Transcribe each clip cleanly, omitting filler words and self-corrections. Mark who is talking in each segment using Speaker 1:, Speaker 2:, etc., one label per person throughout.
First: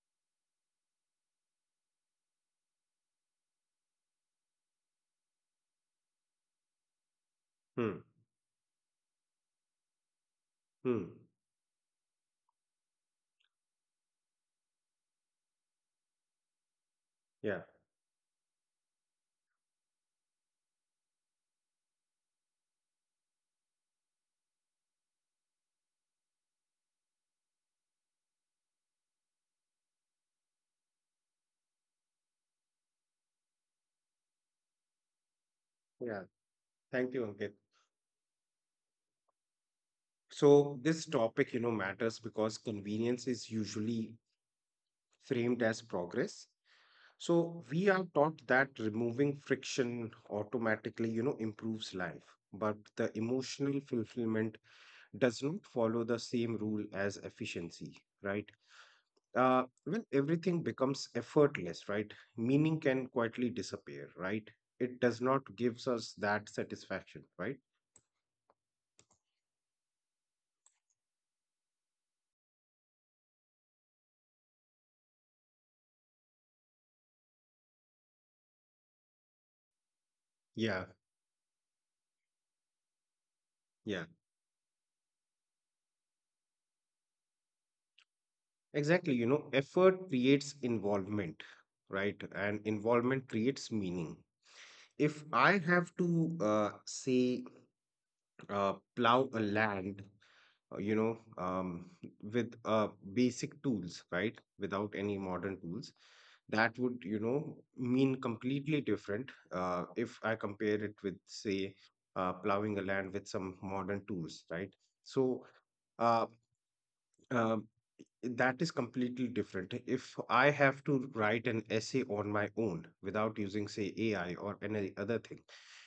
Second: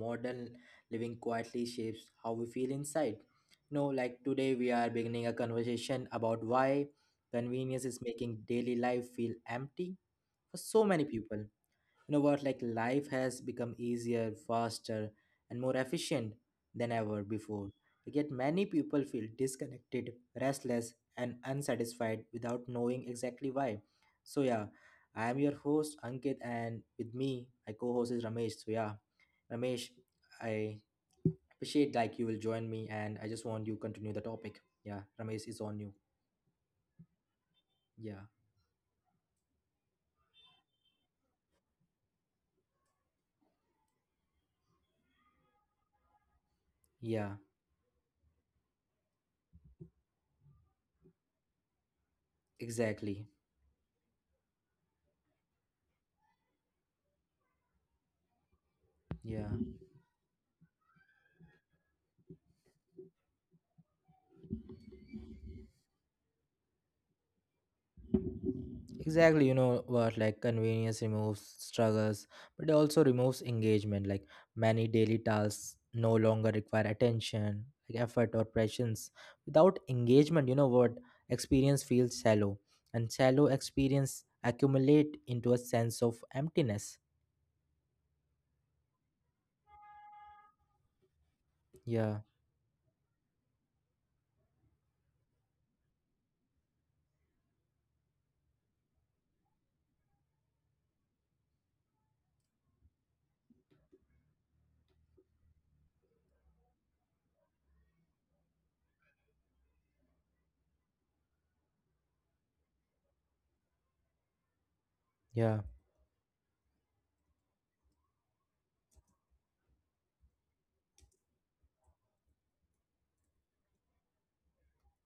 Speaker 1: modern living quietly shapes how we feel inside. No, like today we are beginning a conversation about why convenience
Speaker 2: Hmm.
Speaker 1: is making daily life feel empty for so
Speaker 2: Hmm.
Speaker 1: many people. You know what, like life has become easier, faster, and more efficient than ever
Speaker 2: Yeah.
Speaker 1: before, yet many people feel disconnected, restless, and unsatisfied without knowing exactly why. So yeah, I am your host Ankit, and with me my co-host is Ramesh. So yeah, Ramesh, I appreciate like you will join me, and I just want you continue the topic. Yeah, Ramesh is on you.
Speaker 2: Yeah. Thank you, Ankit.
Speaker 1: Yeah,
Speaker 2: So this topic, you know, matters because convenience is usually framed as progress.
Speaker 1: yeah,
Speaker 2: So we are taught that removing friction automatically, you know, improves life, but the
Speaker 1: exactly,
Speaker 2: emotional fulfillment does not follow the same rule as efficiency, right?
Speaker 1: yeah.
Speaker 2: When everything becomes effortless, right? Meaning can quietly disappear, right? It does not gives us that satisfaction, right?
Speaker 1: Exactly, you know what? Like convenience removes struggles, but it also removes engagement. Like many daily tasks no longer require attention, like effort or prescience. Without
Speaker 2: Yeah.
Speaker 1: engagement, you know what? Experience feels shallow, and
Speaker 2: Yeah.
Speaker 1: shallow experience accumulate into a sense of emptiness.
Speaker 2: Exactly, you know, effort creates involvement, right? And
Speaker 1: Yeah,
Speaker 2: involvement creates meaning. If I have to, say, plow a land, uh, you know, um, with basic tools, right? Without any modern tools, that would, you know, mean completely different if I compare it with, say, plowing a land with some modern tools, right? So, uh,
Speaker 1: yeah,
Speaker 2: uh, that is completely different. If I have to write an essay on my own without using, say, AI or any other thing,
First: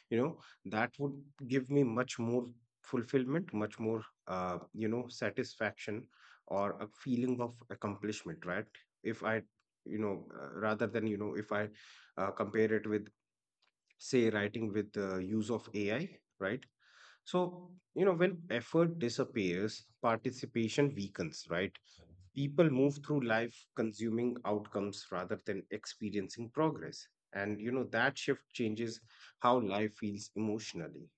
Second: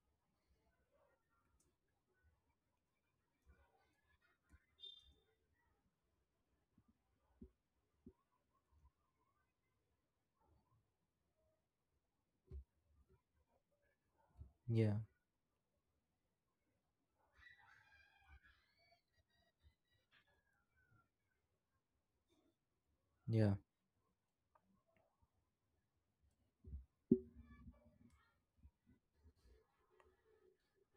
Speaker 2: you know, that would give me much more fulfillment, much more, you know, satisfaction or a feeling of accomplishment, right? If I, you know, rather than, you know, if I compare it with, say, writing with
Speaker 1: yeah,
Speaker 2: the use of AI, right? So, you know, when effort disappears, participation weakens, right? People move through life
Speaker 1: yeah.
Speaker 2: consuming outcomes rather than experiencing progress. And you know that shift changes how life feels emotionally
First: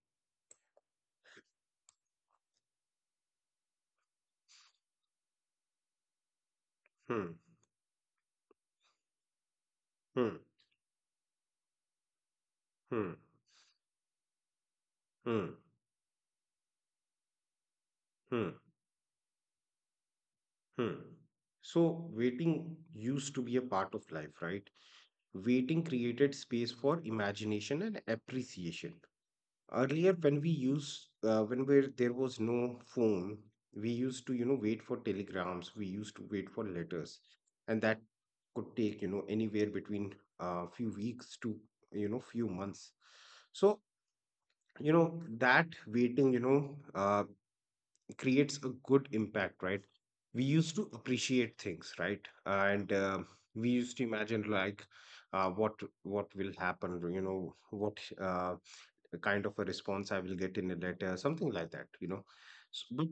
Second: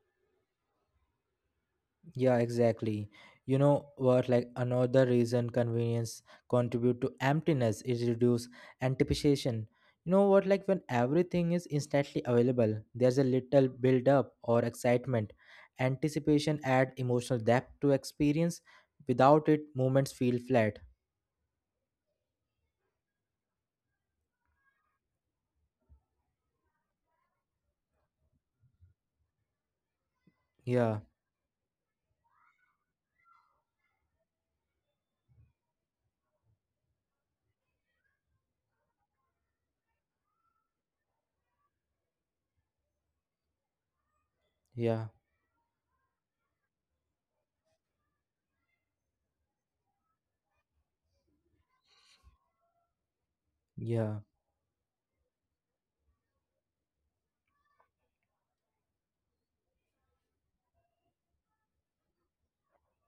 Speaker 1: Yeah, exactly. You know what? Like another reason convenience contribute to
Speaker 2: hmm
Speaker 1: emptiness is reduce anticipation. You know
Speaker 2: hmm
Speaker 1: what? Like when everything is instantly available,
Speaker 2: hmm
Speaker 1: there's a little build up or excitement.
Speaker 2: hmm
Speaker 1: Anticipation add emotional depth to
Speaker 2: hmm
Speaker 1: experience. Without it, moments feel flat.
Speaker 2: hmm so waiting used to be a part of life, right? Waiting created space for imagination and appreciation. Earlier when we
Speaker 1: Yeah,
Speaker 2: used when where there was no phone, we used to, you know, wait for telegrams, we used to wait for letters, and that could take, you know, anywhere between a few weeks to, you know, few months. So you
Speaker 1: yeah,
Speaker 2: know that waiting, you know, creates a good impact, right? We used to appreciate things, right? And we used to
Speaker 1: yeah,
Speaker 2: imagine like, uh, what what will happen, you know what, the kind of a response I will get in a letter, something like that, you know. So, but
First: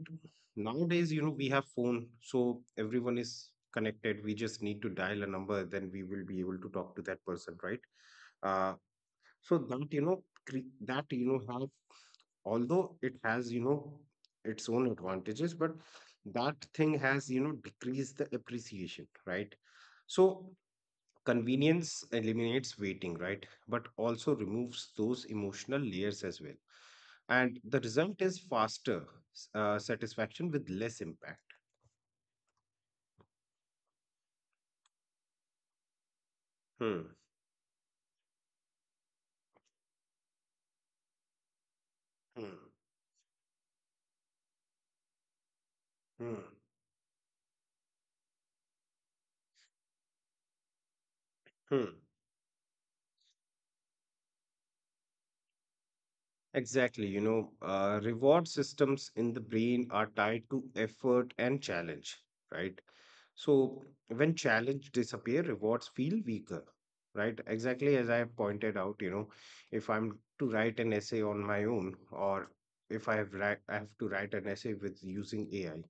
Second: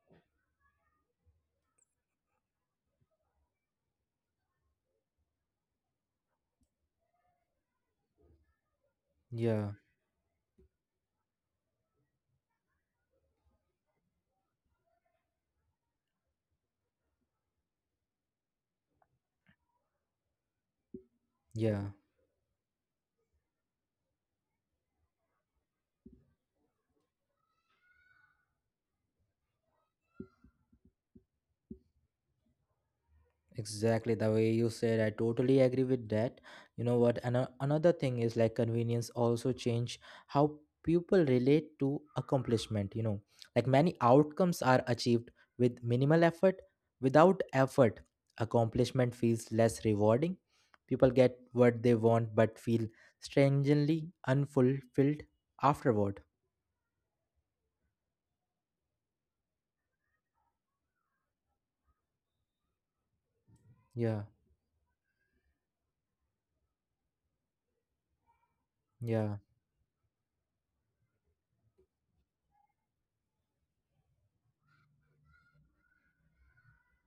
Speaker 2: nowadays, you know, we have phone, so everyone is connected. We just need to dial a number, then we will be able to talk to that person, right? Uh, so
Speaker 1: yeah,
Speaker 2: that, you know, that, you know, have, although it has, you know, its own advantages, but that thing has, you know, decreased the appreciation, right? So
Speaker 1: yeah.
Speaker 2: convenience eliminates waiting, right? But also removes those emotional layers as well. And the result is faster satisfaction with less impact.
Speaker 1: Exactly the way you said, I totally agree with that. You know what?
Speaker 2: Hmm.
Speaker 1: Another thing is like convenience also change how people relate to accomplishment. You know, like
Speaker 2: Hmm.
Speaker 1: many outcomes are achieved with minimal effort. Without
Speaker 2: Hmm.
Speaker 1: effort, accomplishment feels less rewarding. People get what they want but feel
Speaker 2: Hmm.
Speaker 1: strangely unfulfilled afterward.
Speaker 2: Exactly. You know, reward systems in the brain are tied to effort and challenge, right?
Speaker 1: Yeah,
Speaker 2: So when challenge disappear, rewards feel weaker, right? Exactly as
Speaker 1: yeah,
Speaker 2: I have pointed out, you know, if I'm to write an essay on my own, or if I have write, I have to write an essay with using AI.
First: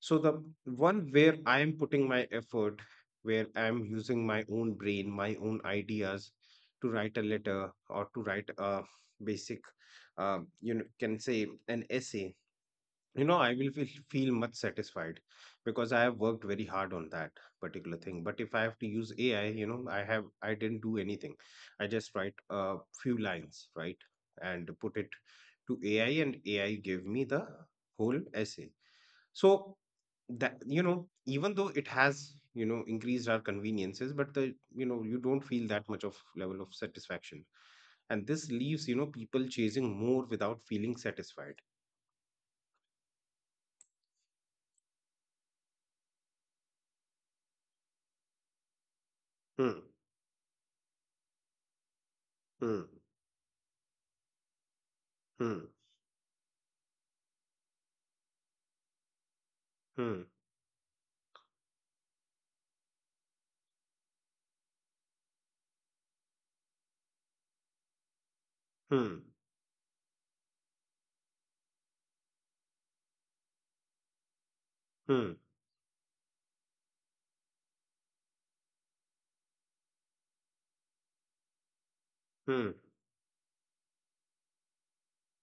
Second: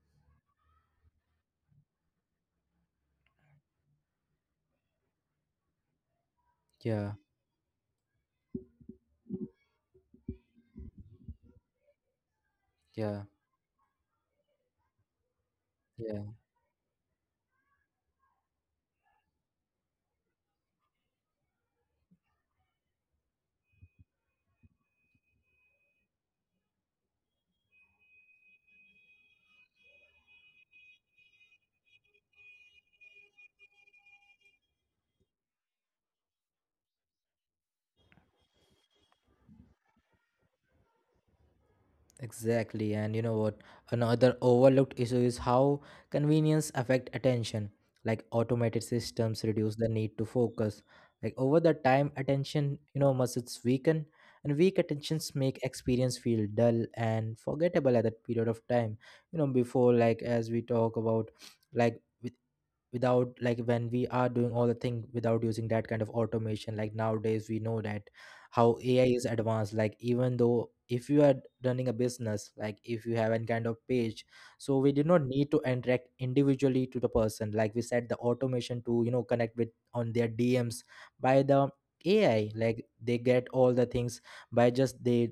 Speaker 2: So the one where I am putting my effort, where I'm using my own brain, my own ideas to
Speaker 1: yeah,
Speaker 2: write a letter or to write a basic, you know, can say an essay, you
Speaker 1: yeah,
Speaker 2: know, I will feel much satisfied because I have
Speaker 1: yeah.
Speaker 2: worked very hard on that particular thing. But if I have to use AI, you know, I didn't do anything. I just write a few lines, right? And put it to AI, and AI gave me the whole essay. So that, you know, even though it has, you know, increased our conveniences, but the, you know, you don't feel that much of level of satisfaction. And this leaves, you know, people chasing more without feeling satisfied
Speaker 1: Exactly, and you know what? Another overlooked issue is how convenience affect attention. Like automated systems
Speaker 2: hmm,
Speaker 1: reduce the need to focus. Like over the time,
Speaker 2: hmm,
Speaker 1: attention you know muscles weaken, and weak attentions
Speaker 2: hmm.
Speaker 1: make experience feel dull and forgettable at that period of time. You know, before
Speaker 2: Hmm.
Speaker 1: like as we talk about, like with without, like when we are doing all the thing without using that kind of automation, like nowadays we know that how AI
Speaker 2: Hmm.
Speaker 1: is advanced. Like even though if you are running a business, like if you have any kind of page, so we did
Speaker 2: Hmm.
Speaker 1: not need to interact individually to the person. Like we said, the automation to you know connect with on their DMs by the AI.
Speaker 2: Hmm.
Speaker 1: Like they get all the things by just they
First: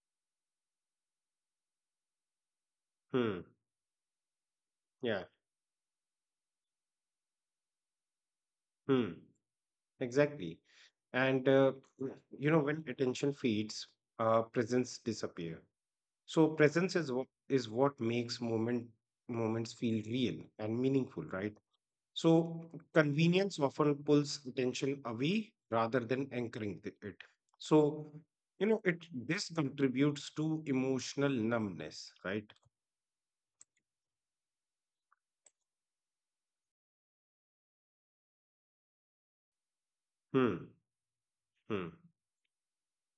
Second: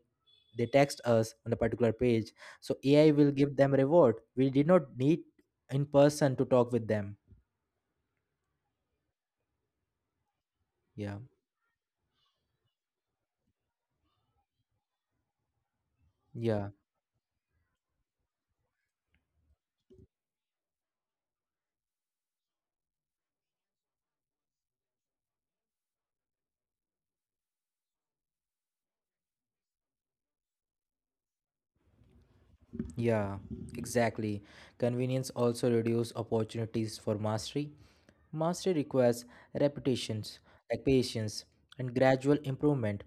Speaker 1: they text us on a particular page. So AI will
Speaker 2: Hmm.
Speaker 1: give them reward. We did not need
Speaker 2: Yeah.
Speaker 1: in person to talk with them.
Speaker 2: Hmm. Exactly.
Speaker 1: Yeah.
Speaker 2: And you know, when attention fades, presence disappear. So
Speaker 1: Yeah.
Speaker 2: presence is what makes moments feel real and meaningful, right? So convenience often pulls attention away rather than anchoring it. So you know, it this contributes to emotional numbness, right?
Speaker 1: Yeah, exactly. Convenience also reduces opportunities for mastery. Mastery requires repetitions,
Speaker 2: Hmm.
Speaker 1: like patience,
Speaker 2: Hmm.
Speaker 1: and gradual improvement.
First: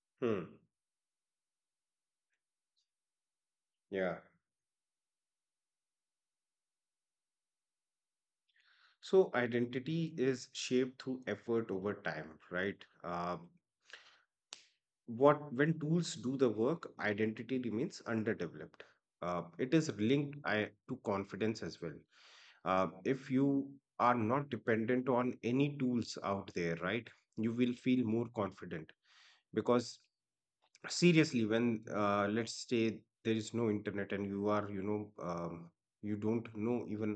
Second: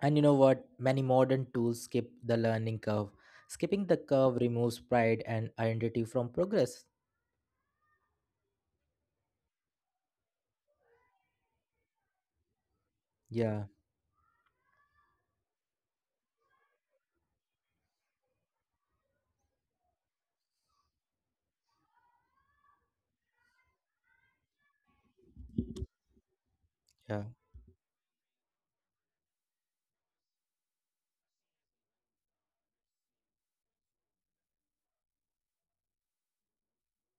Speaker 1: And you know
Speaker 2: Hmm.
Speaker 1: what? Many modern tools skip the learning curve. Skipping the
Speaker 2: Yeah.
Speaker 1: curve removes pride and identity from progress.
Speaker 2: So identity is shaped through effort over time, right?
Speaker 1: Yeah,
Speaker 2: What when tools do the work, identity remains underdeveloped. It is linked to confidence as well. If you are not dependent on any tools out there, right,
Speaker 1: yeah,
Speaker 2: you will feel more confident because seriously when, let's say there is no internet and you are, you know, you don't know even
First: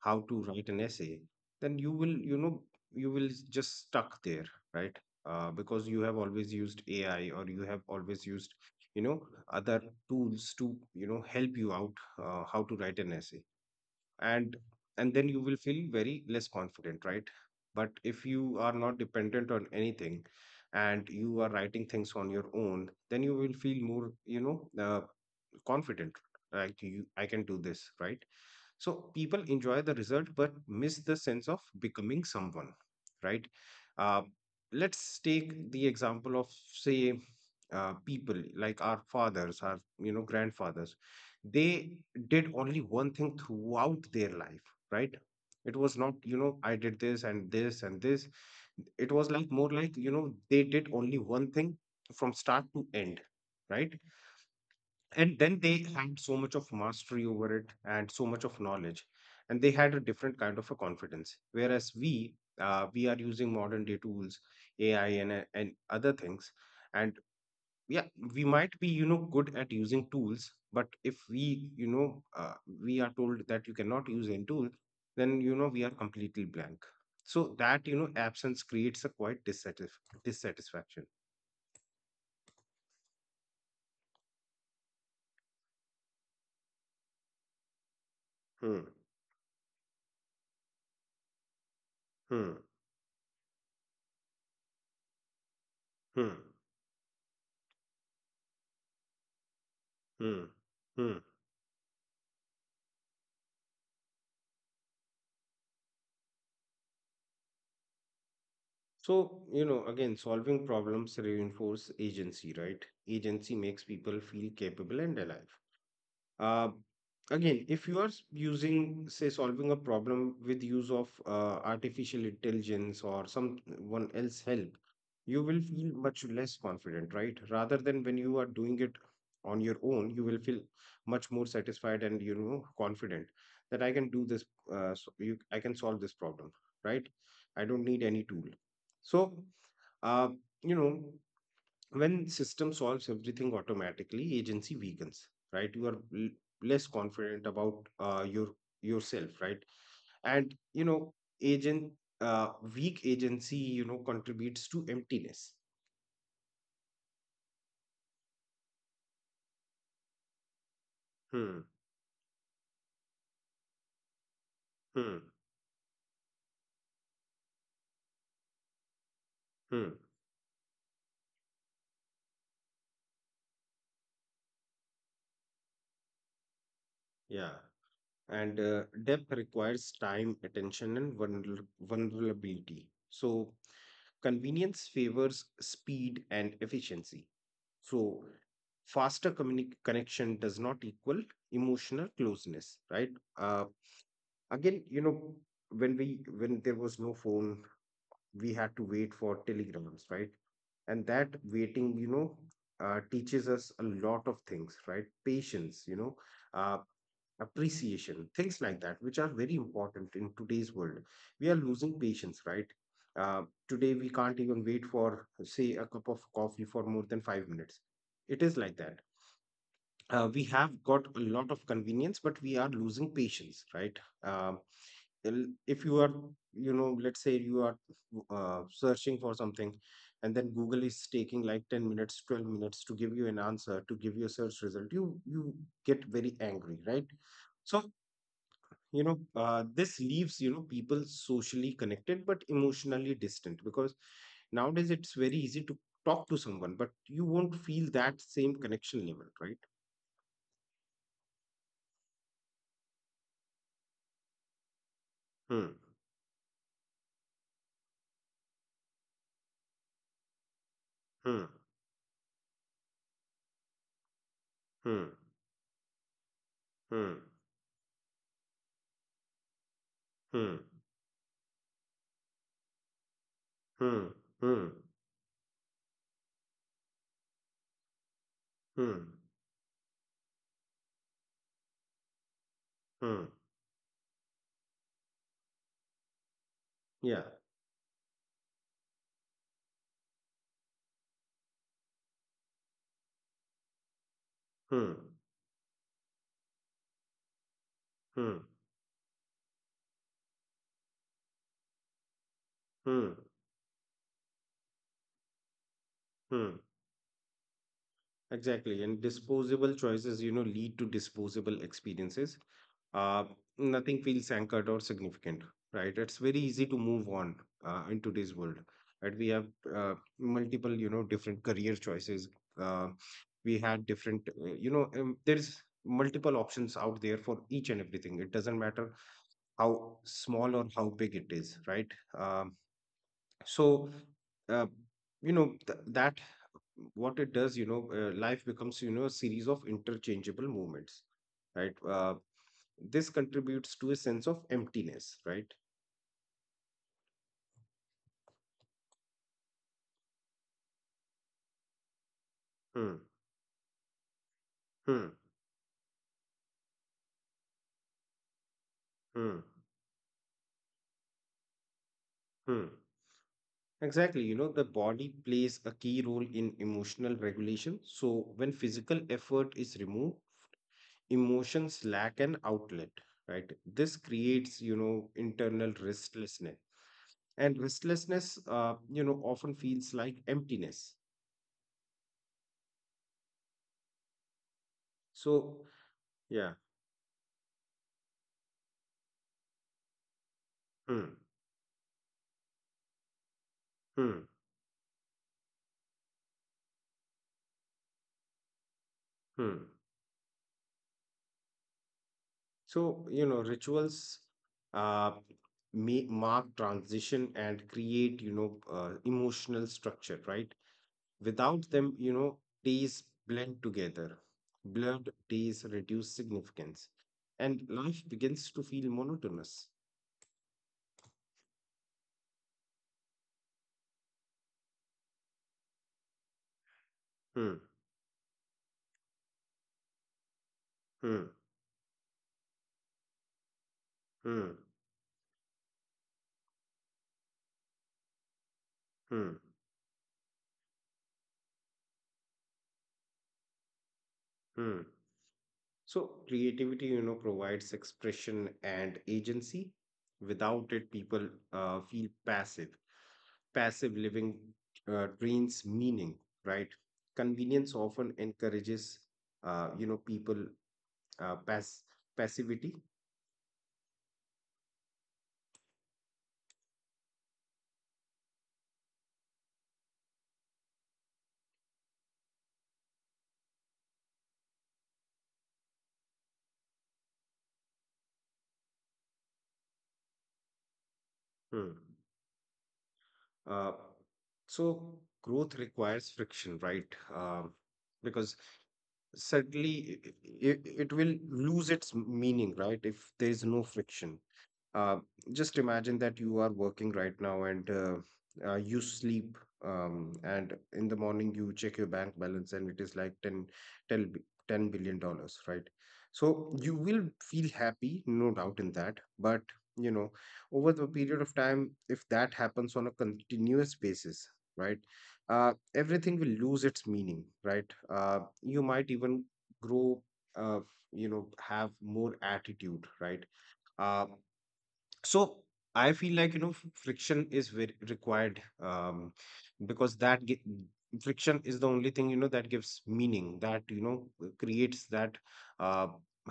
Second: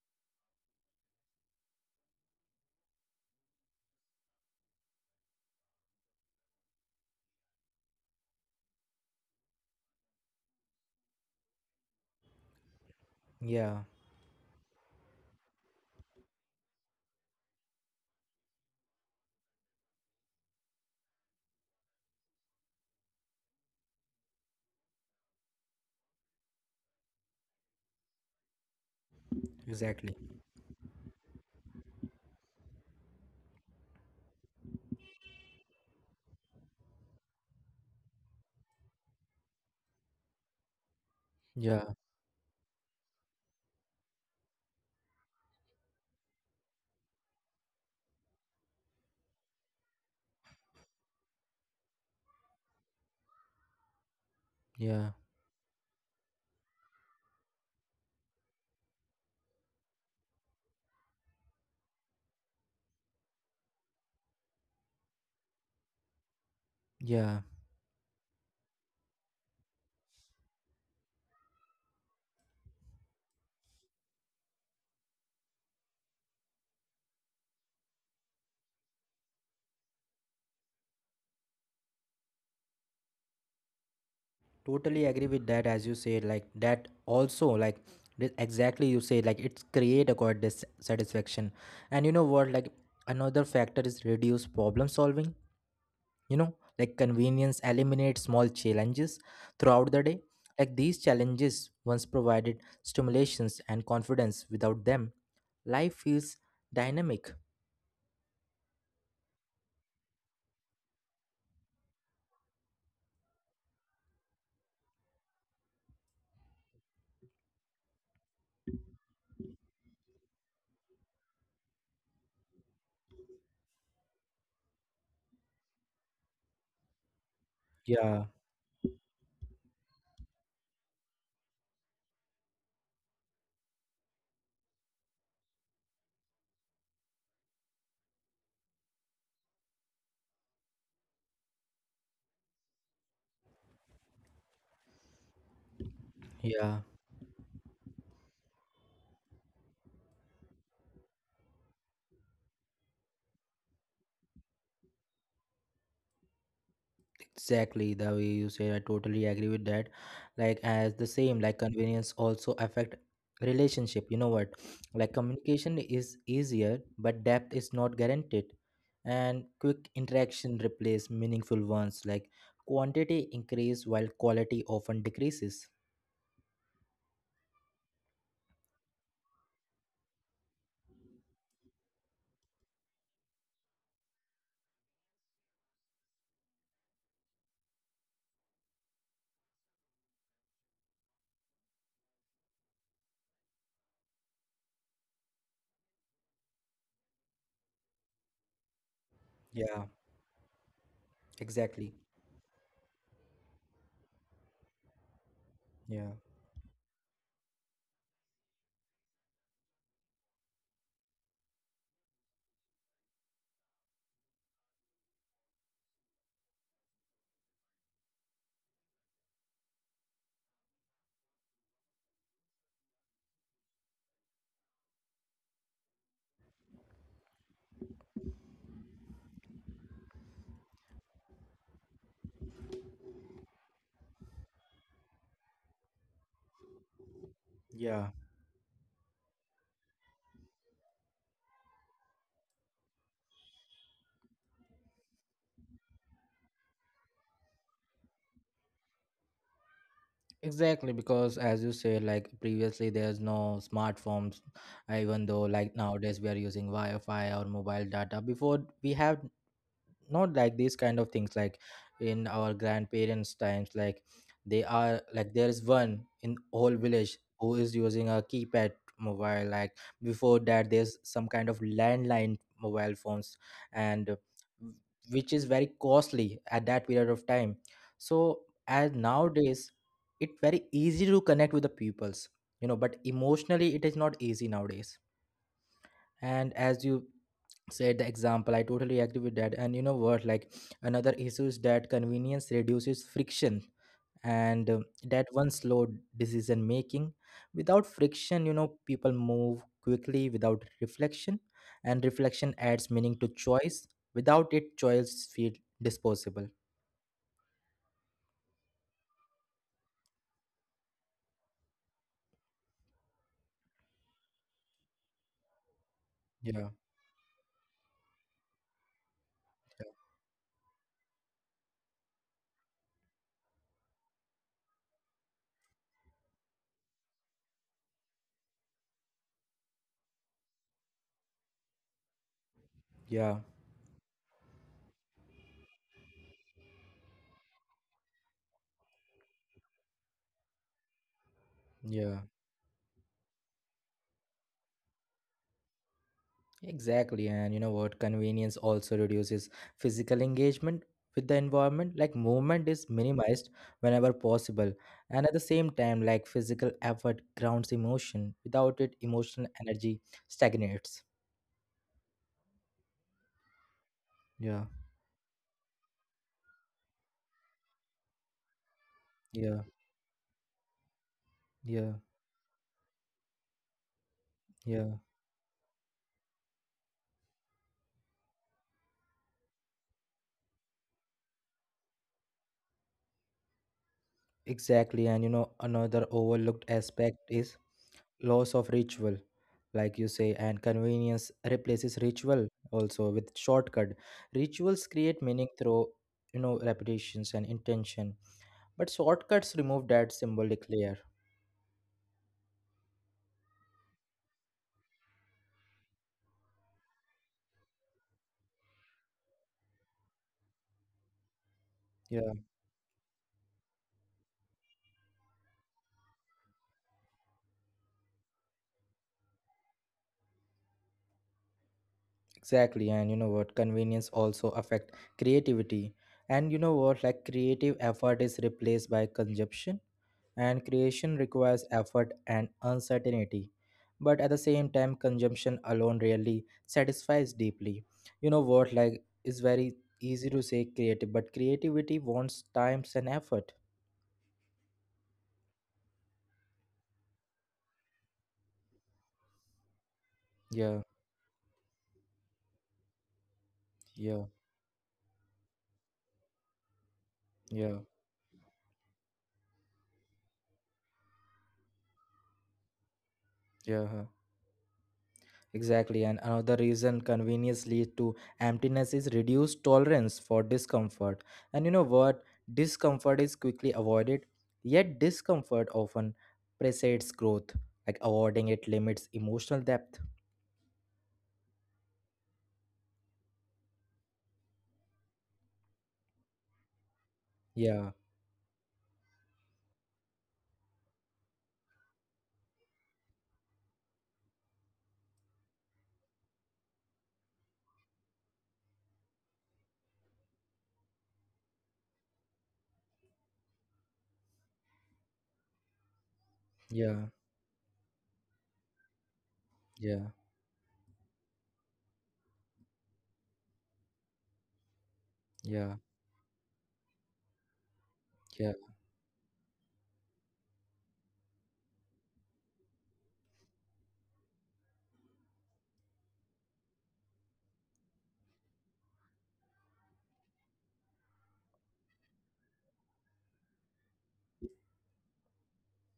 Speaker 2: how to write an essay, then you will, you know, you will just stuck there, right? Uh, because you have always used AI or you have always used, you know, other tools to, you know, help you out how to write an essay,
Speaker 1: yeah,
Speaker 2: and and then you will feel very less confident, right? But if you are not dependent on anything and you are writing things on your own, then you will feel more, you know, confident, like you, I can do this, right? So people enjoy the
Speaker 1: exactly.
Speaker 2: result but miss the sense of becoming someone, right? Uh, let's take the example of, say, people like our fathers, our, you know, grandfathers.
Speaker 1: Yeah,
Speaker 2: They did only one thing throughout their life, right? It was not, you know, I did this and this and this. It was like more like, you know, they did only one thing from start to end, right?
Speaker 1: yeah,
Speaker 2: And then they had so much of mastery over it and so much of knowledge, and they had a different kind of a confidence, whereas we, we are using modern day tools, AI and other things, and
Speaker 1: yeah.
Speaker 2: yeah, we might be, you know, good at using tools, but if we, you know, we are told that you cannot use any tool, then you know we are completely blank. So that, you know, absence creates a quite dissatisfaction
Speaker 1: Totally agree with that, as you say, like that also like
Speaker 2: hmm
Speaker 1: exactly you say, like it's create a god dissatisfaction. And you know what,
Speaker 2: hmm
Speaker 1: like another factor is reduce problem solving.
Speaker 2: hmm
Speaker 1: You know, like convenience eliminates small challenges throughout the day,
Speaker 2: hmm
Speaker 1: like these
Speaker 2: hmm
Speaker 1: challenges once provided stimulations and confidence. Without them, life feels dynamic.
Speaker 2: So, you know, again, solving problems reinforce agency, right? Agency makes people feel capable and alive. Uh, again, if you are using, say, solving a problem with use of artificial intelligence or someone else help, you will feel much less confident, right? Rather than when
Speaker 1: Yeah,
Speaker 2: you are doing it on your own, you will feel much more satisfied and, you know, confident that I can do this. So I can solve this problem, right? I don't need any tool. So, uh, you know, when system solves everything automatically, agency weakens, right? You are less
Speaker 1: yeah.
Speaker 2: confident about yourself, right? And you know agent uh, weak agency, you know, contributes to emptiness
Speaker 1: Exactly the way you say, I totally agree with that. Like as the same,
Speaker 2: hmm
Speaker 1: like convenience also affect relationship. You know what? Like
Speaker 2: hmm
Speaker 1: communication is easier, but depth is not guaranteed. And
Speaker 2: hmm
Speaker 1: quick interaction replace meaningful ones. Like quantity increase while quality often decreases.
Speaker 2: yeah. And depth requires time, attention and vulnerability. So convenience favors speed and efficiency. So faster connection does not equal emotional closeness, right? Uh, again, you know, when we, when there was no phone, we had to wait
Speaker 1: Yeah,
Speaker 2: for telegrams, right? And that
Speaker 1: exactly.
Speaker 2: waiting, you know, teaches us a lot of things, right? Patience,
Speaker 1: Yeah.
Speaker 2: you know, uh, appreciation, things like that, which are very important in today's world. We are losing patience, right? Uh, today, we can't even wait for, say, a cup of coffee for more than 5 minutes. It is like that. We have got a lot of convenience, but we are losing patience, right? Um well, if you are, you know, let's say you are, searching for something, and then google is taking like 10 minutes, 12 minutes to give you an answer, to give you a search result, you get very angry, right? So
Speaker 1: Yeah.
Speaker 2: you know, this leaves, you know, people socially connected but emotionally distant, because nowadays it's very easy to talk to someone but you won't feel that same connection level, right
Speaker 1: Exactly, because as you said, like previously, there's no smartphones, even though like
Speaker 2: hmm
Speaker 1: nowadays we are using Wi-Fi or mobile data. Before we have not like these kind of things, like
Speaker 2: hmm
Speaker 1: in our grandparents times, like they are
Speaker 2: hmm
Speaker 1: like there is one in whole village
Speaker 2: hmm
Speaker 1: who is using a keypad mobile, like before that
Speaker 2: hmm
Speaker 1: there's some kind of landline mobile phones, and
Speaker 2: hmm hmm
Speaker 1: which is very costly at that period of time. So as
Speaker 2: hmm
Speaker 1: nowadays, it's very easy to connect with the peoples, you know, but
Speaker 2: hmm
Speaker 1: emotionally it is not easy nowadays. And as you
Speaker 2: Yeah.
Speaker 1: said the example, I totally agree with that. And you know what, like another issue is that convenience reduces friction, and
Speaker 2: Hmm.
Speaker 1: that one slow decision making. Without friction, you
Speaker 2: Hmm.
Speaker 1: know, people move quickly without reflection, and reflection adds meaning to
Speaker 2: Hmm.
Speaker 1: choice. Without it, choice feel disposable.
Speaker 2: Hmm. Exactly. And disposable choices, you know, lead to disposable experiences. Uh, nothing feels anchored or significant, right? It's very easy
Speaker 1: Yeah,
Speaker 2: to move on in today's world. Right? We have uh, multiple, you know, different career choices. Uh, we had different, you know, there's multiple options out there for each and everything. It doesn't matter how small or how big it is, right? Um,
Speaker 1: yeah,
Speaker 2: so uh, you know that what it does, you know, life becomes, you know, a series of interchangeable moments, right?
Speaker 1: yeah.
Speaker 2: This contributes to a sense of emptiness, right
Speaker 1: Exactly, and you know what? Convenience also reduces physical engagement with the environment. Like
Speaker 2: hmm
Speaker 1: movement is minimized whenever
Speaker 2: hmm
Speaker 1: possible, and at the same time, like physical effort grounds emotion. Without it,
Speaker 2: hmm
Speaker 1: emotional energy stagnates.
Speaker 2: hmm exactly. You know, the
Speaker 1: Yeah,
Speaker 2: body plays a key role in emotional regulation. So when physical
Speaker 1: yeah,
Speaker 2: effort is removed,
Speaker 1: yeah,
Speaker 2: emotions lack an outlet, right? This
Speaker 1: yeah.
Speaker 2: creates, you know, internal restlessness, and restlessness, you know, often feels like emptiness.
Speaker 1: Exactly, and you know, another
Speaker 2: So
Speaker 1: overlooked aspect
Speaker 2: yeah
Speaker 1: is loss of ritual, like you say, and convenience
Speaker 2: hmm,
Speaker 1: replaces ritual also with shortcut. Rituals
Speaker 2: hmm,
Speaker 1: create meaning through, you know, repetitions and intention, but shortcuts remove that
Speaker 2: hmm.
Speaker 1: symbolic layer.
Speaker 2: So you know rituals uh, may mark transition and create, you know, emotional structure, right?
Speaker 1: Yeah.
Speaker 2: Without them, you know, days blend together. Blurred days reduce significance, and life begins to feel monotonous
Speaker 1: Exactly, and you know what? Convenience also affect creativity, and you know what? Like creative
Speaker 2: hmm,
Speaker 1: effort is replaced by consumption, and creation requires
Speaker 2: hmm,
Speaker 1: effort and uncertainty. But at the same time,
Speaker 2: hmm,
Speaker 1: consumption alone really satisfies deeply. You know what? Like it's very
Speaker 2: hmm,
Speaker 1: easy to say creative, but creativity wants times and effort.
Speaker 2: hmm. So, creativity, you know, provides expression and agency.
Speaker 1: Yeah,
Speaker 2: Without it, people feel passive. Passive
Speaker 1: yeah,
Speaker 2: living drains meaning, right?
Speaker 1: yeah,
Speaker 2: Convenience often encourages, you know, people uh, pass passivity.
Speaker 1: yeah. Huh. Exactly, and another reason convenience leads to emptiness is reduced tolerance for discomfort. And you know what? Discomfort is quickly avoided, yet discomfort often precedes growth. Like avoiding it limits emotional depth.
Speaker 2: Hmm. Uh, so, growth requires friction, right? Um
Speaker 1: Yeah,
Speaker 2: because certainly it will lose its meaning, right? If there is no friction. uh, just imagine that you are working right now and you sleep and in the morning you check your bank balance and it is like ten, bi- 10 billion dollars, right? So you will
Speaker 1: yeah,
Speaker 2: feel happy, no doubt in that, but you know,
Speaker 1: yeah,
Speaker 2: over the period of time, if that happens on a continuous basis, right,
Speaker 1: yeah,
Speaker 2: everything will lose its meaning, right. You
Speaker 1: yeah,
Speaker 2: might even grow, uh, you know, have more attitude, right. Uh, so I feel like, you know, friction is very required. Because friction is the only thing, you know, that gives meaning, that, you know, creates that uh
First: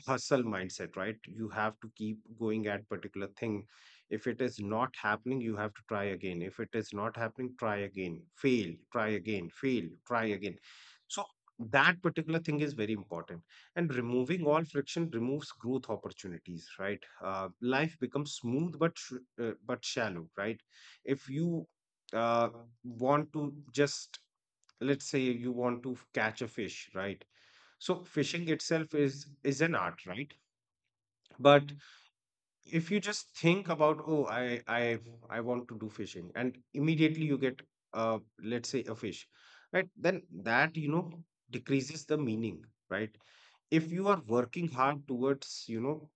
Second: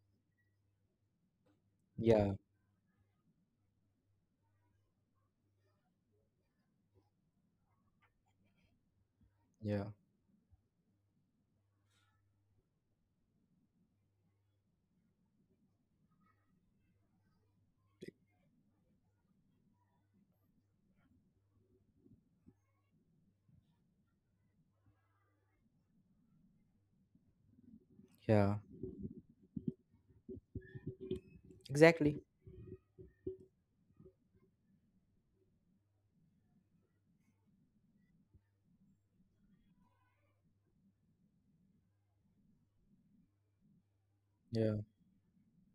Speaker 2: hustle mindset, right? You have to keep
Speaker 1: yeah,
Speaker 2: going at particular thing. If it is not happening, you have to try again. If it is not happening, try again, fail, try again, fail,
Speaker 1: yeah,
Speaker 2: try again. So that particular thing is very important. And removing all friction removes growth opportunities, right? Life becomes smooth but but shallow, right? If you uh, want to just, let's say you want to catch a fish, right? So fishing
Speaker 1: yeah.
Speaker 2: itself is an art, right? But
Speaker 1: Exactly.
Speaker 2: if you just think about, oh, I want to do fishing, and immediately you get uh let's say a fish, right, then that, you know, decreases the meaning, right? If you are working hard
Speaker 1: Yeah,
Speaker 2: towards, you know,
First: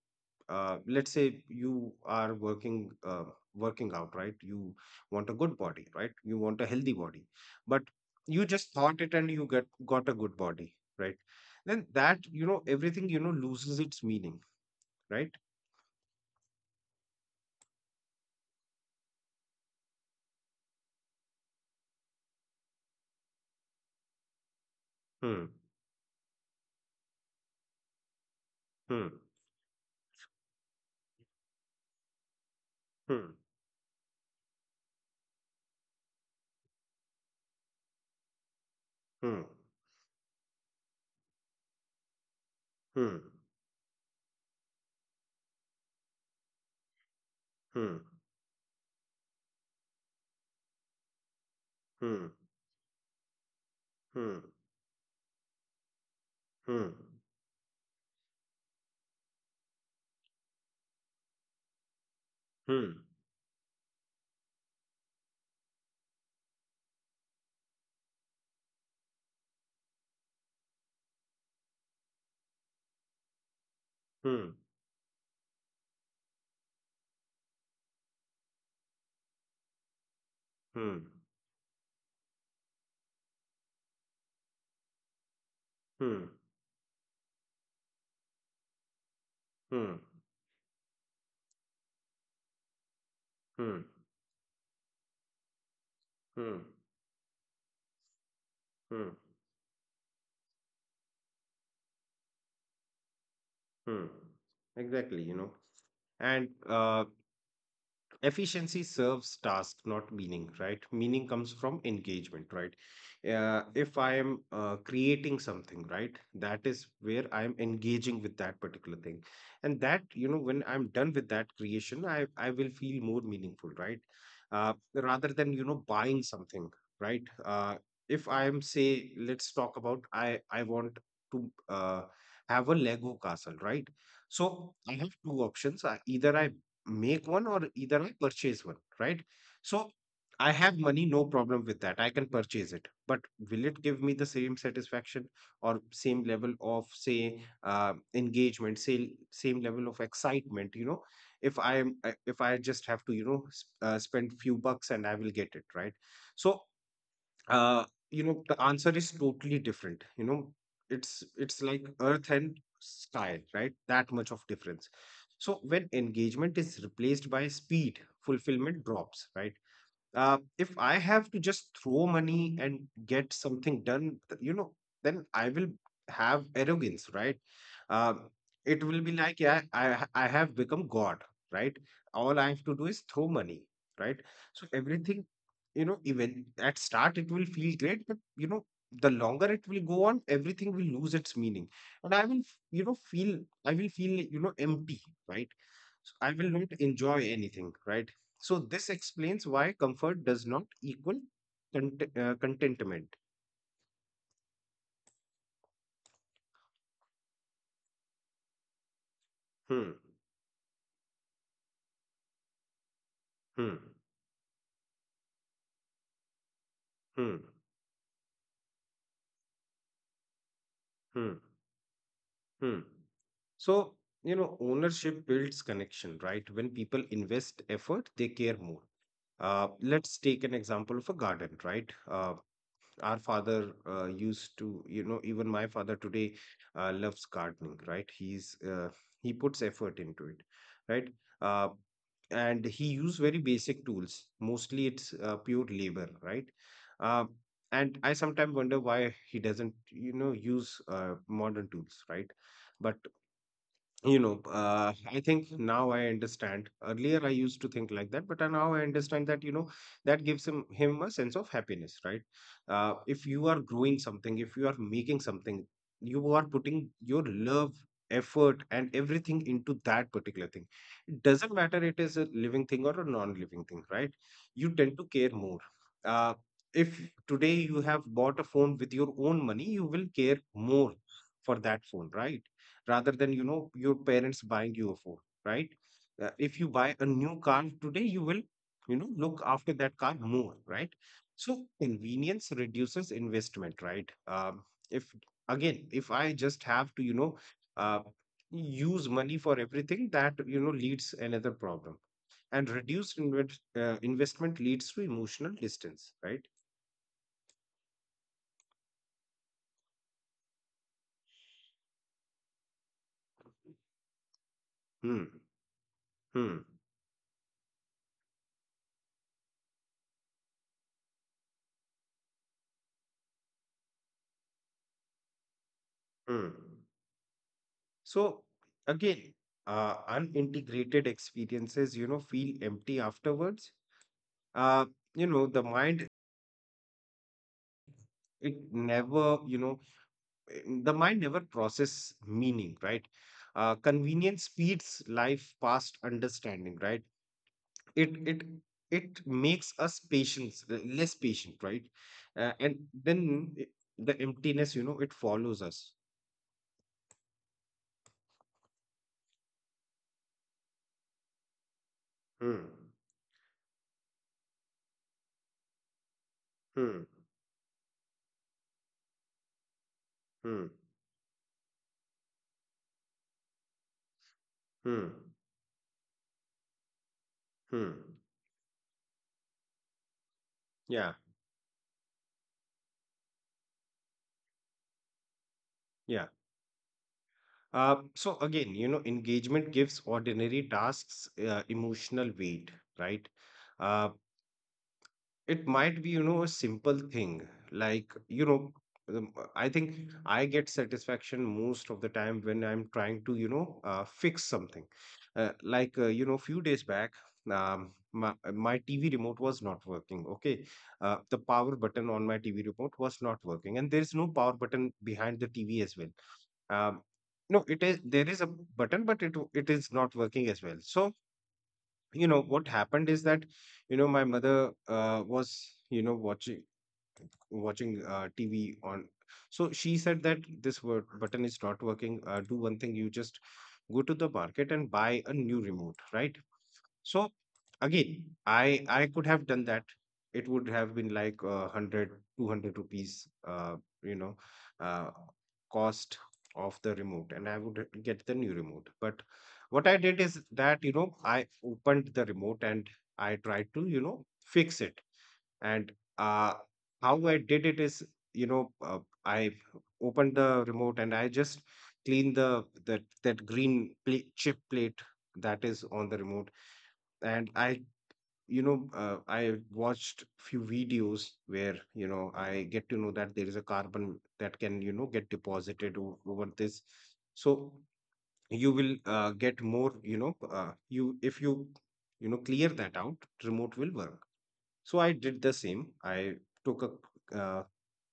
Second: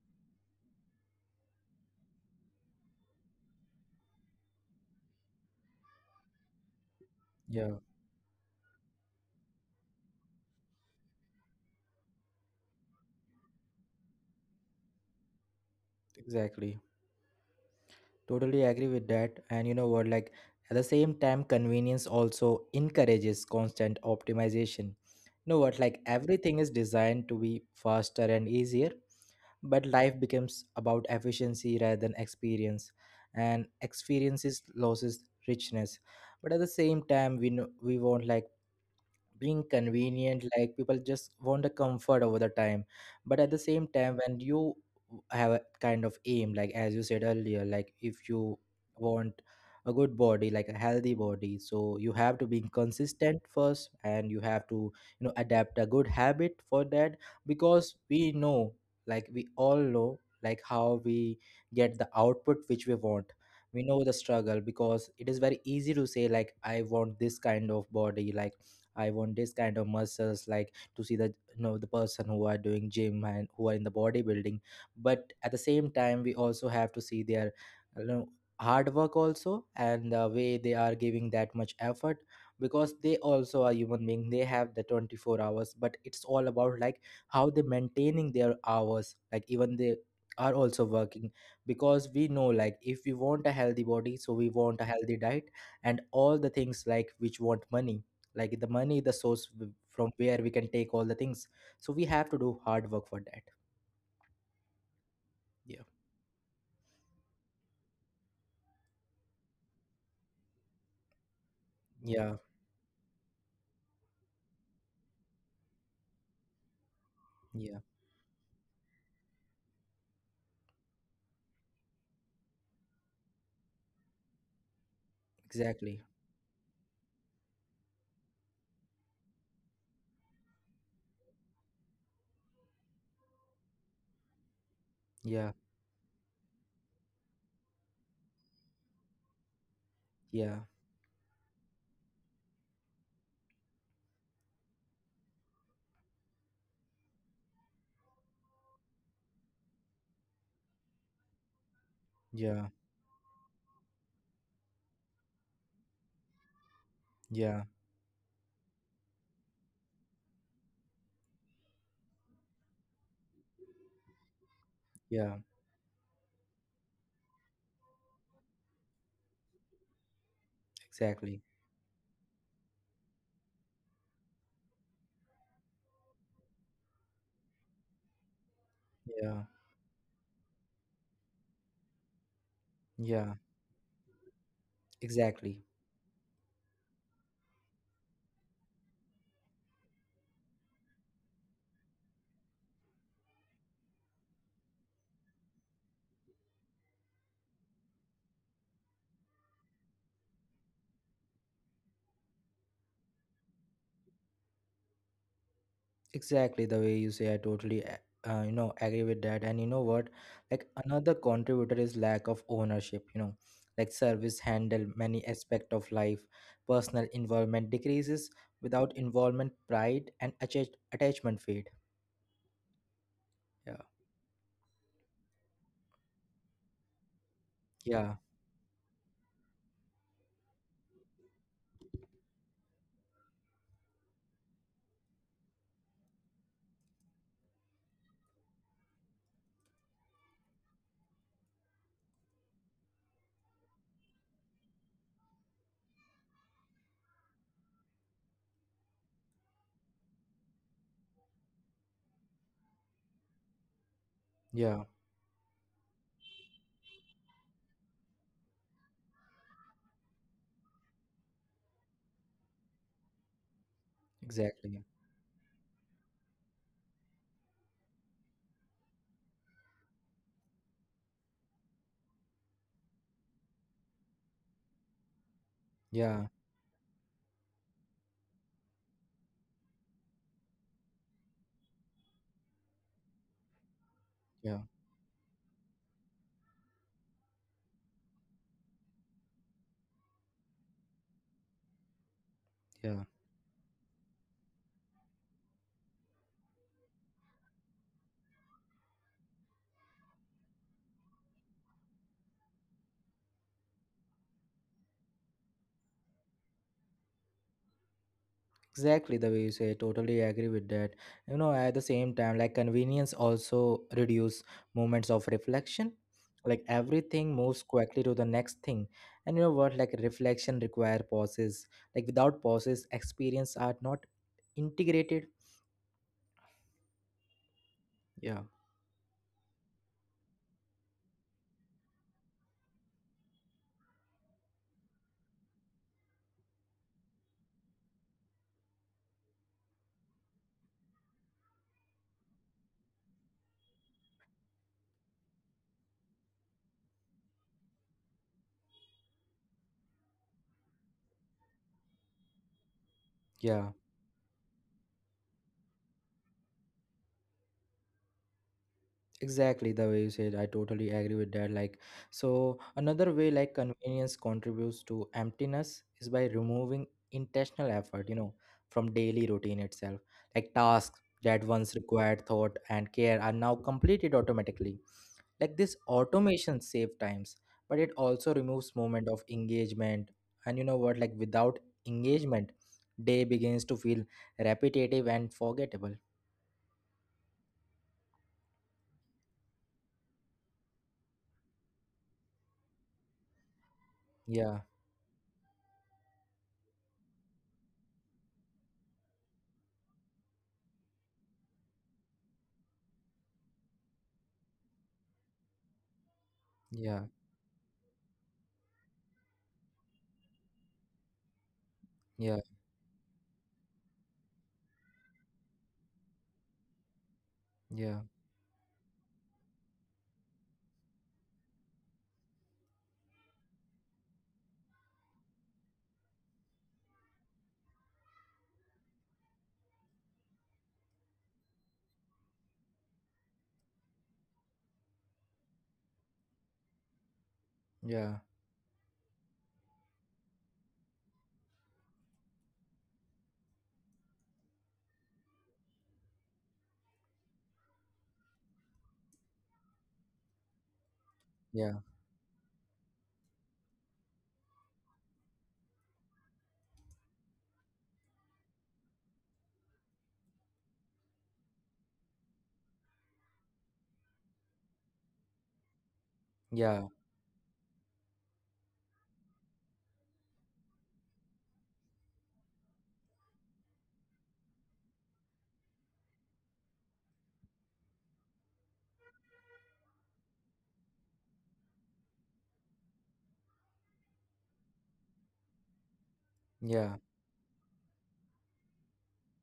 Speaker 2: let's say you are working, working out, right, you want a good body, right? You want a healthy body.
Speaker 1: yeah,
Speaker 2: But you just thought it and you get got a good body, right? Then that, you know, everything, you know, loses its meaning, right?
Speaker 1: exactly. Totally agree with that. And you know what? Like at the same time, convenience also encourages constant optimization. Know what,
Speaker 2: hmm
Speaker 1: like everything is designed to be faster and easier,
Speaker 2: hmm
Speaker 1: but life becomes about efficiency rather than experience, and
Speaker 2: hmm
Speaker 1: experiences loses richness. But at the same time, we know we want like being
Speaker 2: hmm
Speaker 1: convenient, like people just want the comfort over the time. But at the same
Speaker 2: hmm
Speaker 1: time, when you have a kind of aim, like as you said earlier, like if you
Speaker 2: hmm
Speaker 1: want a good body, like a healthy body, so you have to be
Speaker 2: hmm
Speaker 1: consistent first, and you have to you know adapt a good habit for that,
Speaker 2: hmm hmm
Speaker 1: because we know like we all know like how we get the output which we want.
Speaker 2: hmm
Speaker 1: We
Speaker 2: hmm
Speaker 1: know the struggle, because it is very easy to say like I want this kind of body, like I want this kind of muscles, like to see the you know the person who are doing gym and who are in the bodybuilding. But
Speaker 2: hmm
Speaker 1: at the same time, we also have to see their you know hard work also, and the way they are giving that much
Speaker 2: hmm
Speaker 1: effort, because they also are human being. They have the 24 hours, but it's all about like
Speaker 2: hmm
Speaker 1: how they maintaining their hours, like even they are also
Speaker 2: hmm
Speaker 1: working, because we know like if we want a healthy body, so we want a healthy diet, and all the things like which
Speaker 2: hmm hmm
Speaker 1: want money, like the money, the source w-
Speaker 2: hmm.
Speaker 1: from where we can take all the things. So we have to do hard work for that.
Speaker 2: Hmm.
Speaker 1: Yeah.
Speaker 2: Exactly, you know. And efficiency serves task, not meaning, right? Meaning
Speaker 1: Yeah,
Speaker 2: comes from engagement, right? If I am creating something, right, that is
Speaker 1: yeah,
Speaker 2: where I am engaging with that particular thing. And that, you know, when I'm done with that creation, I will feel more meaningful, right?
Speaker 1: exactly.
Speaker 2: Rather than, you know, buying something, right. If I am, say, let's talk about, I want to have a Lego castle, right?
Speaker 1: Yeah,
Speaker 2: So I have two options. Either I make one, or either I purchase one, right?
Speaker 1: yeah,
Speaker 2: So I have money, no problem with that. I can purchase it, but will it give me the same satisfaction or same level of, say, engagement, say same level of excitement? You know, if I
Speaker 1: yeah,
Speaker 2: am, if I just have to, you know, spend few bucks and I will get it, right? So
Speaker 1: yeah,
Speaker 2: uh you know, the answer is totally different, you know. It's like earth and sky, right? That much of
Speaker 1: yeah,
Speaker 2: difference. So when engagement is replaced by speed, fulfillment drops, right?
Speaker 1: exactly.
Speaker 2: If I have to just throw money and get something done, you know, then I will have arrogance, right? Um,
Speaker 1: Yeah,
Speaker 2: it will be like, yeah, I have become God, right? All
Speaker 1: yeah,
Speaker 2: I have to do is throw money, right? So
Speaker 1: exactly.
Speaker 2: everything, you know, even at start, it will feel great, but you know, the longer it will go on, everything will lose its meaning. And I will, you know, feel, I will feel, you know, empty, right? So I will not enjoy anything, right? So this explains why comfort does not equal contentment.
Speaker 1: Exactly the way you say, I totally you know agree with that. And you know what, like
Speaker 2: Hmm,
Speaker 1: another contributor is lack of ownership, you know, like service
Speaker 2: hmm,
Speaker 1: handle many aspect of life, personal involvement
Speaker 2: hmm,
Speaker 1: decreases. Without involvement, pride and attachment fade.
Speaker 2: hmm, hmm.
Speaker 1: Yeah.
Speaker 2: So you know, ownership builds connection, right? When people
Speaker 1: Yeah,
Speaker 2: invest effort, they care more. Let's take an example of a garden, right? Our father used to, you know, even my father today loves gardening, right? He's he puts effort into it, right. uh, and he used very basic tools, mostly it's pure labor, right. uh, and I sometimes wonder why he doesn't, you know, use modern tools, right? But
Speaker 1: yeah,
Speaker 2: you know, I think now I understand. Earlier I used to think like that, but now I understand that, you know, that gives him a sense of happiness, right? If
Speaker 1: exactly.
Speaker 2: you are growing something, if you are making something, you are putting your love, effort, and everything into that particular thing. It doesn't matter, it is a living thing or a non-living thing, right? You tend
Speaker 1: Yeah,
Speaker 2: to care more. uh, if today you have bought a phone with your own money, you will care more for that phone, right? Rather than,
Speaker 1: yeah,
Speaker 2: you know, your parents buying you a phone, right. If you buy a new car today, you will, you know, look after that car more, right? So
Speaker 1: yeah.
Speaker 2: convenience reduces investment, right? If, again, if I just have to, you know, uh, use money for everything, that, you know, leads another problem. And investment leads to emotional distance, right?
Speaker 1: Exactly the way you say, totally agree with that. You know, at the same time, like convenience also reduce moments of reflection.
Speaker 2: hmm
Speaker 1: Like everything
Speaker 2: hmm
Speaker 1: moves quickly to the next thing. And you know what, like reflection require pauses. Like without pauses, experience are not integrated.
Speaker 2: hmm
Speaker 1: Yeah,
Speaker 2: So again, unintegrated experiences, you know, feel empty afterwards. Uh, you know, the mind, it never, you know, the mind never process meaning, right? Convenience speeds life past understanding, right? It it it makes us patience, less patient, right?
Speaker 1: yeah.
Speaker 2: And then the emptiness, you know, it follows us.
Speaker 1: Exactly the way you said, I totally agree with that. Like, so another way like
Speaker 2: Hmm.
Speaker 1: convenience contributes to emptiness is by removing intentional
Speaker 2: Hmm.
Speaker 1: effort, you know, from daily routine itself. Like tasks that
Speaker 2: Hmm.
Speaker 1: once required thought and care are now completed automatically. Like this
Speaker 2: Hmm.
Speaker 1: automation save times, but it also removes
Speaker 2: Hmm.
Speaker 1: moment of engagement. And you know what, like without
Speaker 2: Yeah.
Speaker 1: engagement, day begins to feel repetitive and forgettable.
Speaker 2: Yeah. So again, you know, engagement gives ordinary tasks emotional weight, right?
Speaker 1: Yeah,
Speaker 2: Uh, it might be, you know, a simple thing like, you know, I think I get satisfaction most of the time when I'm trying to, you know, fix something.
Speaker 1: yeah,
Speaker 2: Like, you know, a few days back, my TV remote was not working. Okay.
Speaker 1: yeah,
Speaker 2: The power button on my TV remote was not working, and there's no power button behind the TV as well.
Speaker 1: yeah,
Speaker 2: um, no, it is, there is a button, but it is not working as well. So you know what happened is that, you know, my mother was, you know, watching TV on. So she said that this word button is not working. Do one thing, you just go to the market and buy a new remote, right?
Speaker 1: yeah.
Speaker 2: So again, I could have done that. It would have been like 100, 200 rupees, you know, uh, cost of the remote, and I would get the new remote. But what I did is
Speaker 1: Yeah.
Speaker 2: that, you know, I opened the remote and I tried to, you know, fix it. And uh, how I did it is, you know, I opened the remote and I just cleaned the that that green plate, chip plate that
Speaker 1: Yeah,
Speaker 2: is on the remote. And I, you know, I watched few videos where, you know, I get to know that there is a carbon that can, you know, get deposited over this. So you will get more, you know, you if you, you know, clear that out, remote will work. So I did the
Speaker 1: yeah,
Speaker 2: same. I took a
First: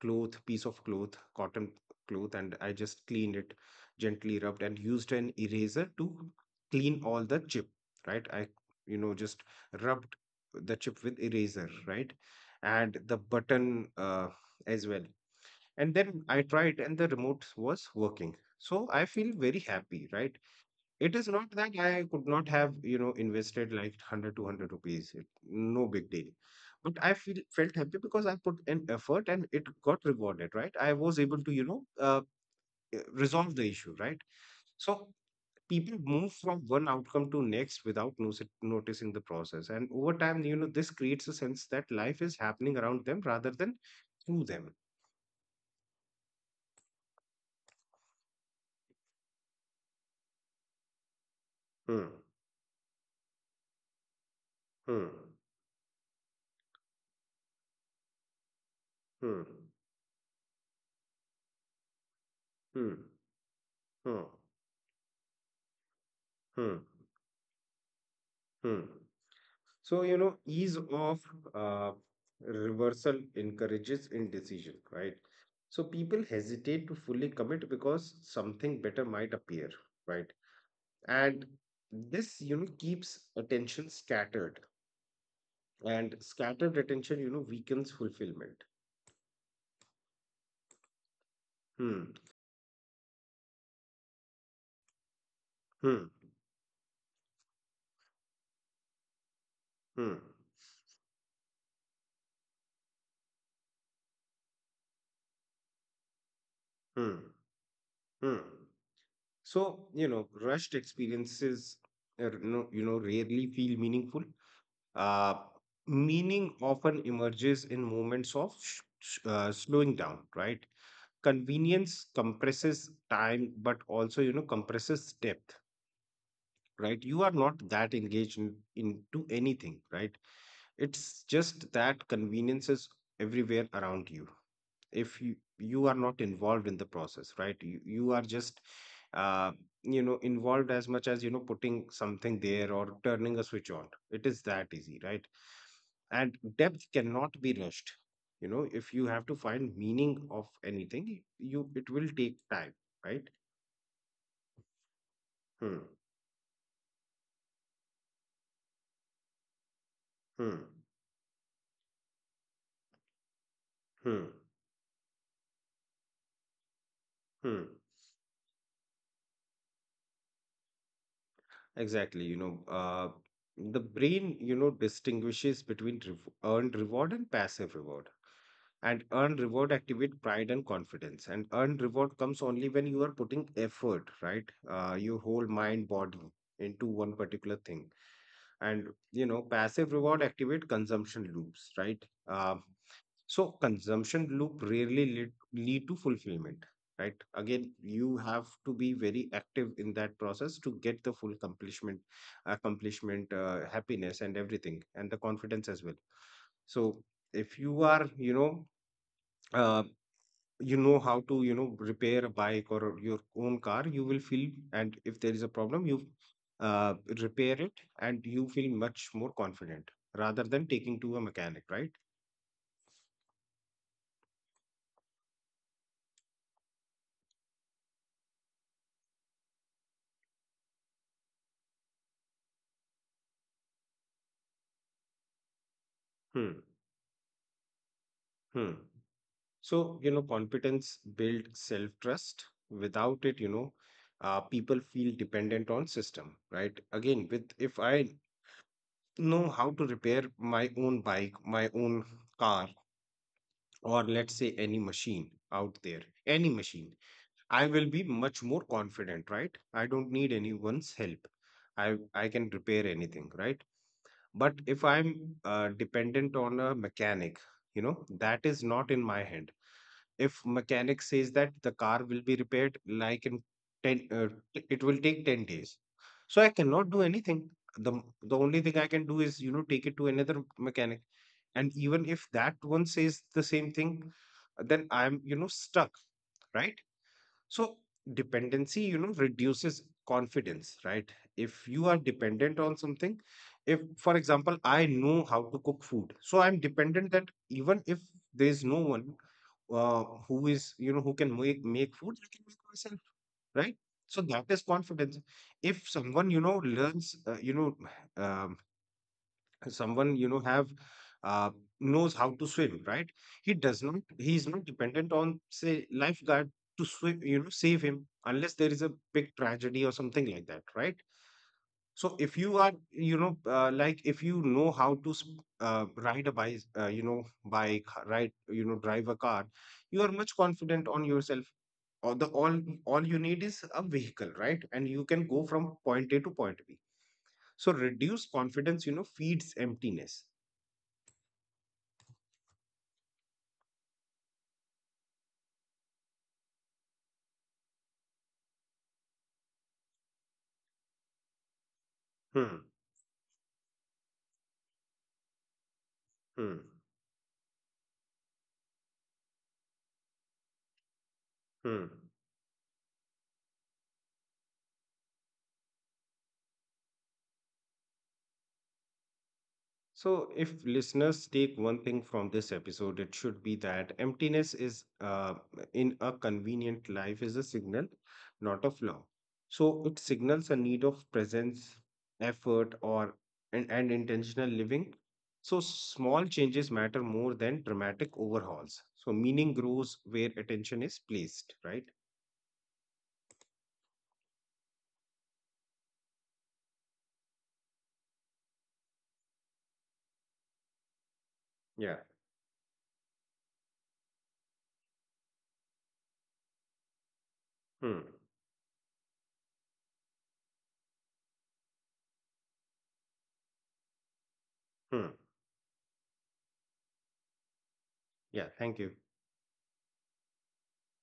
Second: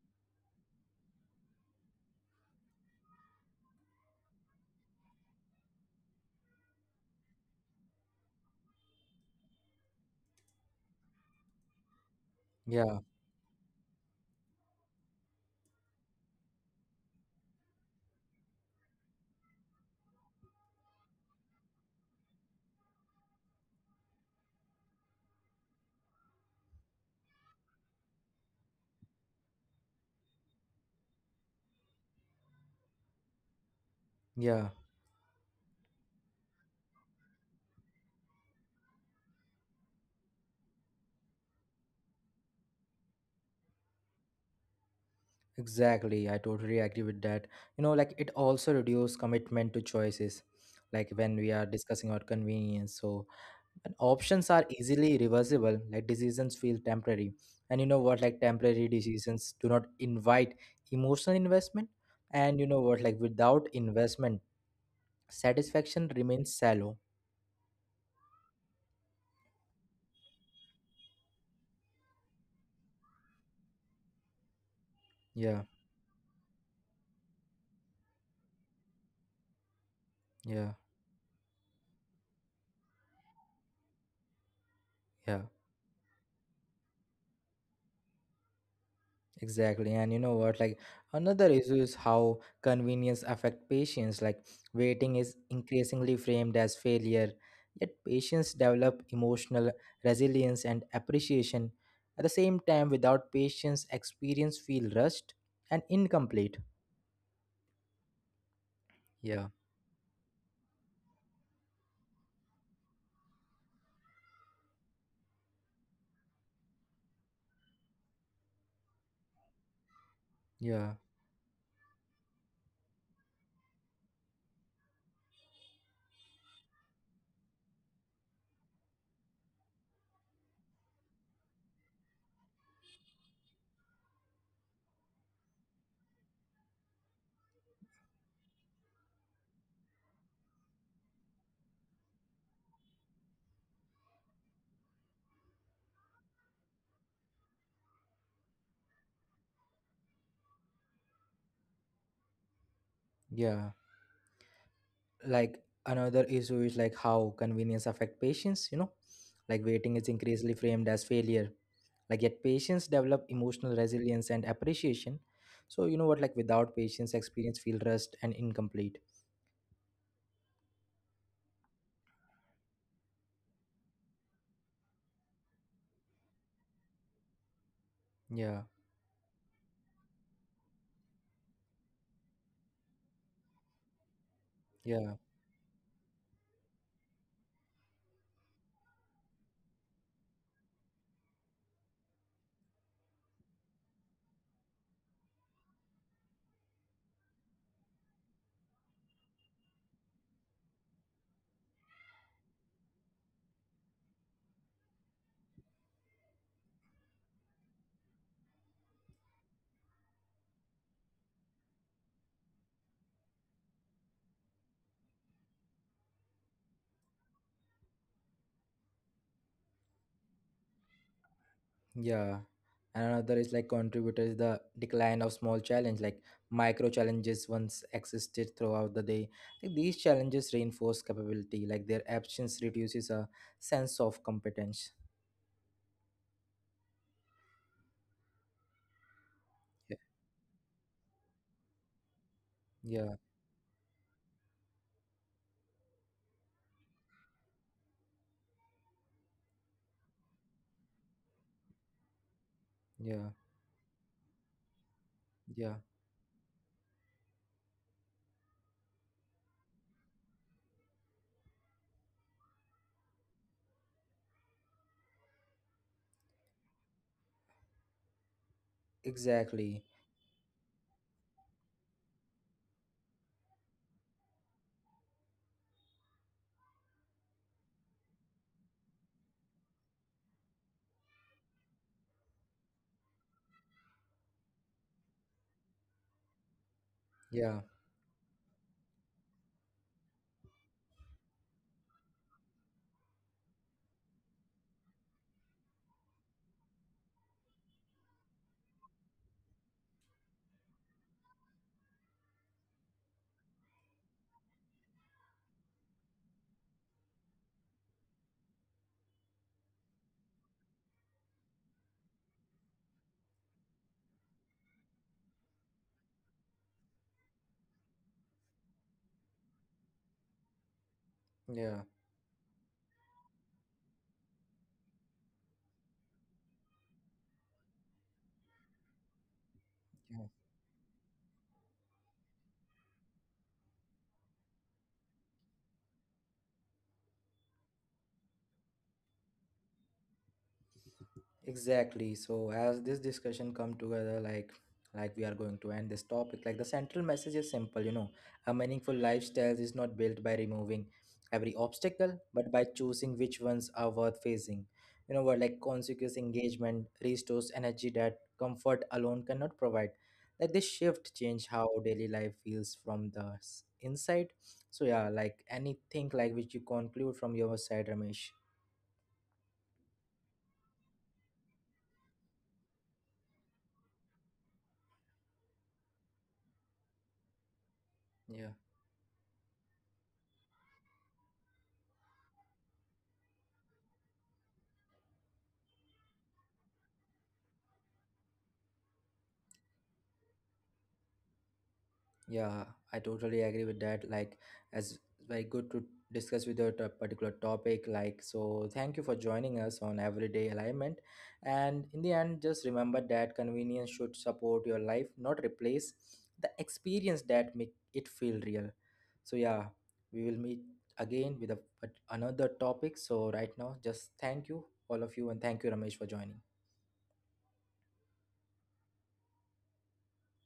Speaker 2: cloth, piece of cloth, cotton cloth, and I just cleaned it, gently rubbed, and used an eraser to clean all the chip, right? I, you know, just rubbed the chip with eraser, right? And
Speaker 1: yeah,
Speaker 2: the button as well. And then I tried, and the remote was working. So I feel very happy, right? It is not that I could not have, you know, invested like 100 200 rupees. It, no big deal. But I feel felt happy because I put an effort and it got rewarded, right? I was able to, you know, resolve the issue, right? So
Speaker 1: yeah.
Speaker 2: people move from one outcome to next without noticing the process. And over time, you know, this creates a sense that life is happening around them rather than through them.
Speaker 1: Exactly. I totally agree with that. You know, like it also reduces commitment to choices, like when we are
Speaker 2: Hmm,
Speaker 1: discussing our convenience. So, and options are
Speaker 2: hmm,
Speaker 1: easily reversible, like decisions feel temporary. And you know what, like temporary
Speaker 2: hmm,
Speaker 1: decisions do not invite emotional investment.
Speaker 2: hmm,
Speaker 1: And you know what, like without
Speaker 2: hmm,
Speaker 1: investment, satisfaction
Speaker 2: hmm,
Speaker 1: remains shallow.
Speaker 2: hmm. So, you know, ease of uh, reversal encourages indecision, right? So
Speaker 1: Yeah,
Speaker 2: people hesitate to fully commit because something better might appear, right?
Speaker 1: yeah,
Speaker 2: And this, you know, keeps attention scattered,
Speaker 1: yeah.
Speaker 2: and scattered attention, you know, weakens fulfillment.
Speaker 1: Exactly. And you know what? Like another
Speaker 2: Hmm,
Speaker 1: issue is how convenience affect patients. Like waiting is
Speaker 2: hmm,
Speaker 1: increasingly framed as failure, yet patients develop emotional
Speaker 2: hmm,
Speaker 1: resilience and appreciation. At the same time, without patience, experience feel rushed and incomplete.
Speaker 2: hmm, hmm. So,
Speaker 1: Yeah,
Speaker 2: you know, rushed experiences, you know, rarely feel meaningful. Uh, Meaning often emerges in moments of slowing down, right?
Speaker 1: yeah,
Speaker 2: Convenience compresses time, but also, you know, compresses depth, right? You are not that engaged into anything, right? It's just that convenience is everywhere around you. If you are not involved in the process, right, you are just uh, you know, involved as much as, you know, putting something there or turning a switch on. It is that easy, right? And depth cannot be rushed. You know, if you have to find meaning of anything, you it will take time, right.
Speaker 1: yeah.
Speaker 2: hmm
Speaker 1: Like another issue is like how convenience affect patients, you know, like waiting is
Speaker 2: hmm
Speaker 1: increasingly framed as failure, like yet patients develop
Speaker 2: hmm
Speaker 1: emotional resilience and appreciation. So you know what, like without
Speaker 2: hmm
Speaker 1: patients, experience feel rushed and incomplete.
Speaker 2: Exactly, you know, the brain, you know, distinguishes between rev earned reward and passive reward. And earned
Speaker 1: Yeah,
Speaker 2: reward activate pride and confidence. And earned reward comes only when you are putting effort, right? Your whole mind,
Speaker 1: yeah,
Speaker 2: body into one particular thing. And you know, passive reward activate consumption loops, right? So consumption loop rarely lead to fulfillment, right? Again, you have to be very active in that process to get the full accomplishment, happiness, and everything, and the confidence as well. So if you are, uh, you know how to, you know, repair a bike or your own car, you will feel, and if there is a problem, you uh, repair it, and you feel much more confident rather than taking to a mechanic, right?
Speaker 1: yeah. And another is like contributor is the decline of small challenge, like micro challenges once existed throughout the day, like these challenges reinforce capability, like their absence reduces a sense of competence.
Speaker 2: Hmm. Hmm. So, you know, confidence
Speaker 1: Yeah,
Speaker 2: builds self-trust. Without it, you know,
Speaker 1: yeah,
Speaker 2: people feel dependent on system, right? Again, with, if I know how to repair my own bike, my own car, or let's say any
Speaker 1: yeah.
Speaker 2: machine out there, any machine,
Speaker 1: Yeah,
Speaker 2: I will be much more confident, right? I don't need anyone's help. I can repair anything, right? But if I'm dependent on a mechanic, you know, that is not in my hand. If mechanic
Speaker 1: exactly.
Speaker 2: says that the car will be repaired like in 10 it will take 10 days, so I cannot do anything. the the only thing I can do is, you know, take it to another mechanic. And even if that one says the same thing, then I'm, you know, stuck, right? So
Speaker 1: Yeah,
Speaker 2: dependency, you know, reduces confidence, right? If you are dependent on something, if, for example, I know how to cook food, so I'm dependent that even if there is no one who is, you know, who can make food, I can make myself, right? So that is confidence. If someone, you know, learns, you know, um someone, you know, have uh, knows how to swim, right? He does not, he is not dependent on, say, lifeguard to swim, you know, save him, unless there is a big tragedy or something like that, right? So
Speaker 1: yeah,
Speaker 2: if you are, you know, like if you know how to ride a bike, you know, bike ride you know, drive a car, you are much
Speaker 1: yeah.
Speaker 2: confident on yourself. Or the all you need is a vehicle, right, and you can go from point A to point B. So reduced confidence, you know, feeds emptiness.
Speaker 1: Exactly. So as this discussion come together, like we are going to end this topic, like the central message is simple, you know, a meaningful lifestyle is not built by removing every
Speaker 2: Hmm.
Speaker 1: obstacle, but by choosing which ones are worth facing. You know what, like
Speaker 2: Hmm.
Speaker 1: conscious engagement restores energy that comfort alone cannot provide. Like this shift
Speaker 2: Hmm.
Speaker 1: change how daily life feels from the inside. So yeah, like anything like which you conclude from your side, Ramesh.
Speaker 2: So, if listeners take one thing from this episode, it should be that emptiness is in a convenient life is a signal, not a flaw.
Speaker 1: Yeah.
Speaker 2: So, it signals a need of presence, effort, or and intentional living. So, small changes matter more than dramatic overhauls. So, meaning grows where attention is placed, right?
Speaker 1: Yeah, I totally agree with that. Like, as very good to discuss with your particular topic. Like, so thank you for joining us on Everyday Alignment.
Speaker 2: Yeah.
Speaker 1: And in the end, just remember that convenience should support your life, not replace the experience
Speaker 2: Hmm.
Speaker 1: that make it feel real. So yeah, we will meet again with another topic. So right now, just thank
Speaker 2: Hmm.
Speaker 1: you all of you, and thank you Ramesh for joining.
Speaker 2: Yeah. Thank you.